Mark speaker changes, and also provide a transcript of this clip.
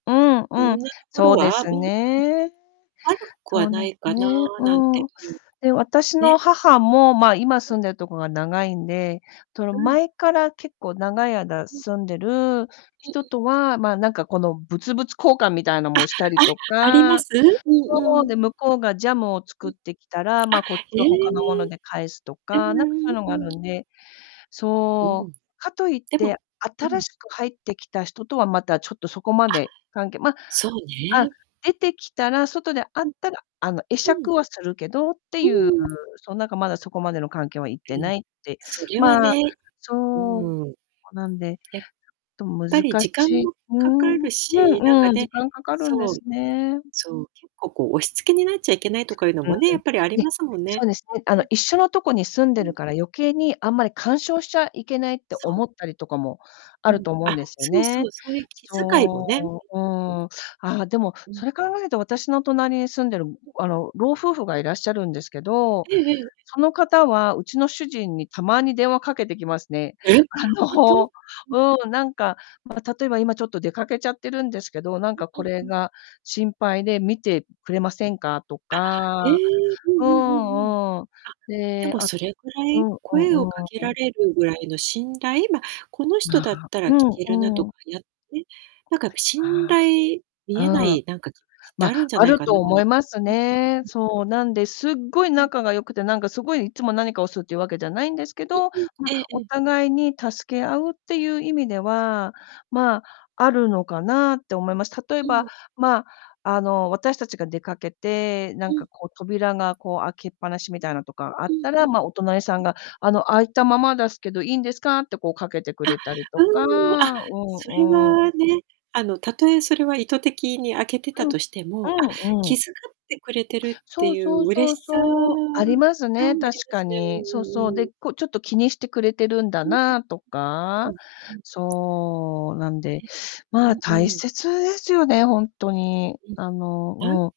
Speaker 1: うん
Speaker 2: う
Speaker 1: うん、
Speaker 2: ん、な、ところ
Speaker 1: そうで
Speaker 2: は、
Speaker 1: す
Speaker 2: うん、ん、
Speaker 1: ね。
Speaker 2: 悪く
Speaker 1: そ
Speaker 2: は
Speaker 1: うで
Speaker 2: ない
Speaker 1: す
Speaker 2: かな
Speaker 1: ね、
Speaker 2: なん
Speaker 1: う
Speaker 2: て、
Speaker 1: ん。
Speaker 2: うん、
Speaker 1: で、私の
Speaker 2: ね。
Speaker 1: 母も、まあ、今
Speaker 2: うん。
Speaker 1: 住んでるとこが長いんで、その、
Speaker 2: うん。
Speaker 1: 前から、結構、長い間
Speaker 2: うん。
Speaker 1: 住んでる
Speaker 2: ん
Speaker 1: 人
Speaker 2: ん。
Speaker 1: とは、まあ、なんか、この、物々交換みたいな
Speaker 2: あ
Speaker 1: もしたりと
Speaker 2: あ、ありま
Speaker 1: か、
Speaker 2: す？うん
Speaker 1: そ
Speaker 2: う
Speaker 1: う、
Speaker 2: ん。
Speaker 1: で、向こうがジャムを作
Speaker 2: ん、
Speaker 1: ってきたら、ま
Speaker 2: あ、
Speaker 1: あ、こっち、
Speaker 2: え
Speaker 1: 他のもの
Speaker 2: え。
Speaker 1: で返すと
Speaker 2: え
Speaker 1: か、なんかそ
Speaker 2: ん、
Speaker 1: う
Speaker 2: あ、
Speaker 1: の
Speaker 2: う
Speaker 1: がある
Speaker 2: ん。
Speaker 1: んで、
Speaker 2: う
Speaker 1: そ
Speaker 2: ん。
Speaker 1: う、かと言っ
Speaker 2: でも、
Speaker 1: て、
Speaker 2: う
Speaker 1: 新
Speaker 2: ん。
Speaker 1: しく入ってきた人とは、また、ちょっとそこま
Speaker 2: あ、
Speaker 1: で関係ま、
Speaker 2: そう
Speaker 1: あ、
Speaker 2: ね。
Speaker 1: 出てきたら外で会っ
Speaker 2: うん。
Speaker 1: たら、あの、会
Speaker 2: う
Speaker 1: 釈
Speaker 2: ん。
Speaker 1: はするけどって
Speaker 2: う
Speaker 1: ゆう、
Speaker 2: ーん。
Speaker 1: そう、なんかまだそこまでの関係はいって
Speaker 2: うん。
Speaker 1: ないって、
Speaker 2: それは
Speaker 1: まあ、
Speaker 2: ね、う
Speaker 1: そう、
Speaker 2: ーん。
Speaker 1: なんで、
Speaker 2: やっ
Speaker 1: ちょっ
Speaker 2: ぱ
Speaker 1: と
Speaker 2: り
Speaker 1: 難
Speaker 2: 時間
Speaker 1: しい
Speaker 2: も
Speaker 1: うー
Speaker 2: かか
Speaker 1: ん、う
Speaker 2: るし、なん
Speaker 1: ん
Speaker 2: か
Speaker 1: うん、
Speaker 2: ね、
Speaker 1: 時間かかるんで
Speaker 2: そう、
Speaker 1: すね。
Speaker 2: そう、結構、こう、押し付けになっちゃいけないとかいうの
Speaker 1: うー
Speaker 2: もね、や
Speaker 1: ん。
Speaker 2: っぱりあり
Speaker 1: ね、
Speaker 2: ますもん
Speaker 1: そ
Speaker 2: ね。
Speaker 1: うですね。あ
Speaker 2: う
Speaker 1: の、
Speaker 2: ん。
Speaker 1: 一緒のとこに住ん
Speaker 2: う
Speaker 1: で
Speaker 2: ん。
Speaker 1: るから、余計にあんまり
Speaker 2: ん。
Speaker 1: 干渉しちゃいけないって
Speaker 2: そう。
Speaker 1: 思ったりとかも
Speaker 2: う
Speaker 1: ある
Speaker 2: ん。
Speaker 1: と思うん
Speaker 2: あ、
Speaker 1: ですよ
Speaker 2: そうそ
Speaker 1: ね。
Speaker 2: う、そういう気遣いもね、うん
Speaker 1: そう、う
Speaker 2: うんうん。
Speaker 1: ーん、ああ、でも、
Speaker 2: うん。
Speaker 1: それ考えると私の隣に住んでる、あの、老夫婦がいらっしゃるんですけど、
Speaker 2: ええええ。
Speaker 1: その方はうちの主人にたまに電話かけてきますね。
Speaker 2: え、
Speaker 1: あ
Speaker 2: ほんと？
Speaker 1: の、
Speaker 2: うん。
Speaker 1: うん、なんか、ま、例えば「今ちょっと出かけちゃってるんですけど、なんか、
Speaker 2: う
Speaker 1: こ
Speaker 2: ん
Speaker 1: れ
Speaker 2: うんうん。
Speaker 1: が心配で、見てくれませんか？」と
Speaker 2: あ、え
Speaker 1: か、
Speaker 2: え、うん
Speaker 1: う
Speaker 2: うん、ふんふん。
Speaker 1: んうん、
Speaker 2: あ、で
Speaker 1: で
Speaker 2: も
Speaker 1: あ、
Speaker 2: それぐら
Speaker 1: う
Speaker 2: い、
Speaker 1: んう
Speaker 2: 声を
Speaker 1: ん、う
Speaker 2: かけ
Speaker 1: ー
Speaker 2: ら
Speaker 1: ん。
Speaker 2: れるぐらいの信頼、ま、この人
Speaker 1: まあ、
Speaker 2: だったら
Speaker 1: う
Speaker 2: 聞
Speaker 1: ん
Speaker 2: けるなと
Speaker 1: う
Speaker 2: か
Speaker 1: ん。
Speaker 2: やって、なんかやっぱ信
Speaker 1: あ
Speaker 2: 頼
Speaker 1: あ。
Speaker 2: 見えな
Speaker 1: うん。
Speaker 2: い、なんか、ってあ
Speaker 1: ま、
Speaker 2: るんじゃ
Speaker 1: あ
Speaker 2: ない
Speaker 1: る
Speaker 2: かな。
Speaker 1: と
Speaker 2: う
Speaker 1: 思
Speaker 2: ん
Speaker 1: います
Speaker 2: うん。
Speaker 1: ね。そう、なんで、すっごい
Speaker 2: うん。
Speaker 1: 仲が良くて、なんか、すごい、いつも何かをするっていうわけじゃないんですけど、
Speaker 2: うんうん、
Speaker 1: ま、
Speaker 2: えええ
Speaker 1: お
Speaker 2: え。
Speaker 1: 互いに助け合うってゆう意味では、まあ、あるのかなって思います。例え
Speaker 2: う
Speaker 1: ば、
Speaker 2: ん。
Speaker 1: まあ、あの、私達が出かけて、な
Speaker 2: う
Speaker 1: ん
Speaker 2: ん。
Speaker 1: かこう、扉がこう開けっぱなしみたいなとかあっ
Speaker 2: うん
Speaker 1: た
Speaker 2: う
Speaker 1: ら、
Speaker 2: ん。
Speaker 1: ま、お隣さ
Speaker 2: う
Speaker 1: ん
Speaker 2: ん。
Speaker 1: が、あの「開いたままだすけど、いいんですか？」ってこう、かけてく
Speaker 2: あ、
Speaker 1: れたりとか、
Speaker 2: うーん、あ、
Speaker 1: う
Speaker 2: それ
Speaker 1: んうん。
Speaker 2: はね、あの、たとえそれは意図的に開けてた
Speaker 1: うん、
Speaker 2: としても、あ、
Speaker 1: うんう
Speaker 2: 気
Speaker 1: ん。
Speaker 2: 遣ってくれてるって
Speaker 1: そう
Speaker 2: ゆ
Speaker 1: そ
Speaker 2: う、
Speaker 1: う
Speaker 2: 嬉
Speaker 1: そう
Speaker 2: しさが
Speaker 1: そう、ありますね、
Speaker 2: あり
Speaker 1: 確
Speaker 2: ま
Speaker 1: か
Speaker 2: すね。
Speaker 1: に。
Speaker 2: う
Speaker 1: そ
Speaker 2: ん
Speaker 1: う
Speaker 2: うん
Speaker 1: そう、
Speaker 2: うんう
Speaker 1: で、
Speaker 2: ん。
Speaker 1: こ、ちょっと気にしてくれてるんだ
Speaker 2: うん
Speaker 1: なあと
Speaker 2: うん。う
Speaker 1: か。
Speaker 2: んうん。
Speaker 1: そう、なんで、
Speaker 2: え、う
Speaker 1: まあ、
Speaker 2: ん
Speaker 1: 大
Speaker 2: うん。
Speaker 1: 切ですよね、ほんとに。あ
Speaker 2: う
Speaker 1: の、
Speaker 2: ん、あ
Speaker 1: うん。